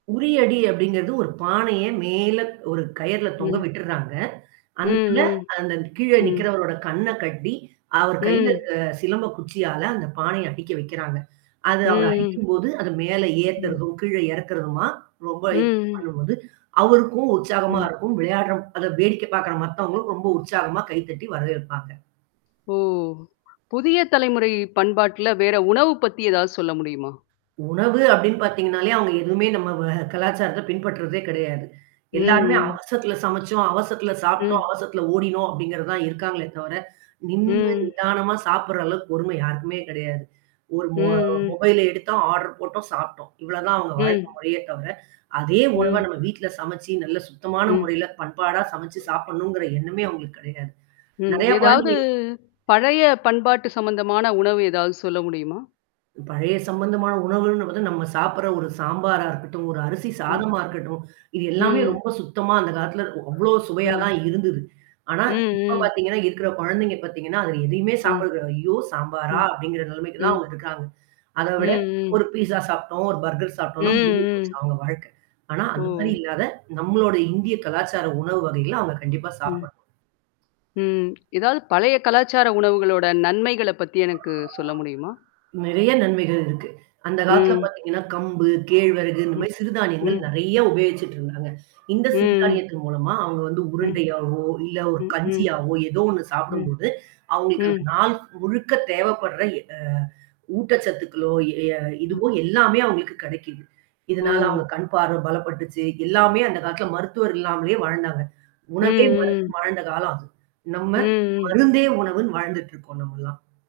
உரிய அடி அப்டிங்கிறது ஒரு பானைய மேல ஒரு கயர்ல தொங்க ம். விட்டுர்றாங்க. அந்ததுல ம், ம். அந்த கீழே ம். நிக்கிறவரோட கண்ண கட்டி, அவர் கையில ம். அ சிலம்ப குச்சியால அந்த பானைய அட்டிக்க வைக்கிறாங்க. அது அவர் ம். அடிக்கும்போது, அது மேல ம். ஏத்துறதும் கீழே இறக்கறதுமா? ரொம்ப இ ம், ம். பண்ணும்போது, அவருக்கும் உற்சாகமா ம். இருக்கும். விளையாடுற அத வேடிக்கை பார்கற மத்தவங்களும் ரொம்ப உற்சாகமா கைதட்டி வரவேற்பாங்க. ஓ! புதிய தலைமுறை பண்பாட்ல வேற உணவு பத்தி ஏதாவது சொல்ல முடியுமா? உணவு அப்டின்னு பார்த்தீங்கனாலே அவங்க எதுவுமே நம்ம வ கலாச்சாரத்த பின்பற்றுதே கிடையாது. ம், எல்லாருமே ம். அவசரத்துல சமைச்சோம், அவசரத்துல சாப்ட்டோம், ம். அவசரத்துல ஓடினோம் அப்டிங்கிறது தான் இருக்காங்களே தவர. நின்னு, ம். நிதானமா சாப்படுற அளவுக்கு பொறுமை யாருக்குமே கிடையாது. ஒரு மொ ம், ம். மொபைல எடுத்தோம் ஆர்டர் போட்டோம், சாப்ட்டோம். இவ்ளோதான் அவவுங்க வாழ்க்க ம். முறையே தவர. அதே உணவ ம். நம்ம வீட்ல சமைச்சு நல்ல சுத்தமான ம். முறையில பண்பாடா சமைச்சு சாப்பிடணுங்கிற எண்ணமே அங்களுக்கு கிடையாது. ம். நெறைய ஏதாவது, குழந்தைகளுக்கு பழைய பண்பாட்டு சம்மந்தமான உணவு ஏதாவது சொல்ல முடியுமா? பழைய சம்மந்தமான உணவுகள்ன்னு பார்த்த, நம்ம சாப்பிடுற ஒரு சாம்பாரா இருக்கட்டும், ஒரு அரிசி ம். சாதமா இருக்கட்டும், இது எல்லாமே ம். ரொம்ப சுத்தமா அந்த காலத்தில அவ்ளோ சுவையா ம். தான் இருந்தது. ஆனா ம், இப்ப ம். பார்த்தீங்கன்னா இருக்குற குழந்தைங்க பார்த்தீங்கன்னா, அதில எதையுமே ம். சாப்பிடுறதில்ல, ஐயோ! சாம்பாரா! ம். அப்டிங்கிற நெலைமைக்கு தான் அவங்க ம். இருக்காங்க. அத விட ம், ஒரு ம். பீஸா சாப்ட்டோம், ஒரு பர்கர் சாப்ட்டோம்னா முடிஞ்சு ம், ம். போச்சு அவங்க வாழ்க்க ஆனா, அந்த மாரி ஓ! இல்லாத நம்மளோட இந்திய கலாச்சார உணவு வகையில அவங்க கண்டிப்பா ம். சாப்பிடணும். ம். ஏதாவது பழைய கலாச்சார உணவுகளோட நன்மைகள பத்தி எனக்கு சொல்ல முடியுமா? நெறைய நன்மைகள் இருக்கு. அந்த காலத்தில ம். பார்த்தீங்கன்னா, கம்பு, கேழ்விறகு இந்த ம். மாதரி சிறு தானியங்கள் ம். நறைய உபயோகிச்சுட்டு இருந்தாங்க. இந்த சிறு ம். தானியத்தின் மூலமா அவங்க வந்து ம். உருண்டையாவோ இல்ல ஒரு ம், ம். கஞ்சியாவோ, ஏதோ ஒண்ணு ம். சாப்பிடும்போது, அவங்களுக்கு அந்த ம். நாள் முழுக்க தேவைப்படுற எ அ ஊட்டச்சத்துக்களோ, எ ம். இதுவோ எல்லாமே அவங்களுக்கு கிடைக்குது. இதனால ஓ! அவங்க கண் பார்வ பலப்பட்டுச்சு, எல்லாமே அந்த காலத்தில மருத்துவர் இல்லாமலேயே வாழ்ந்தாங்க. ம், உணவே ம். ம்ருந்துனு வாழ்ந்த காலம் அது. நம்ம ம், ம். மருந்தே உணவுன்னு வாழ்ந்துட்டு இருக்கோம் நம்மல்லாம்.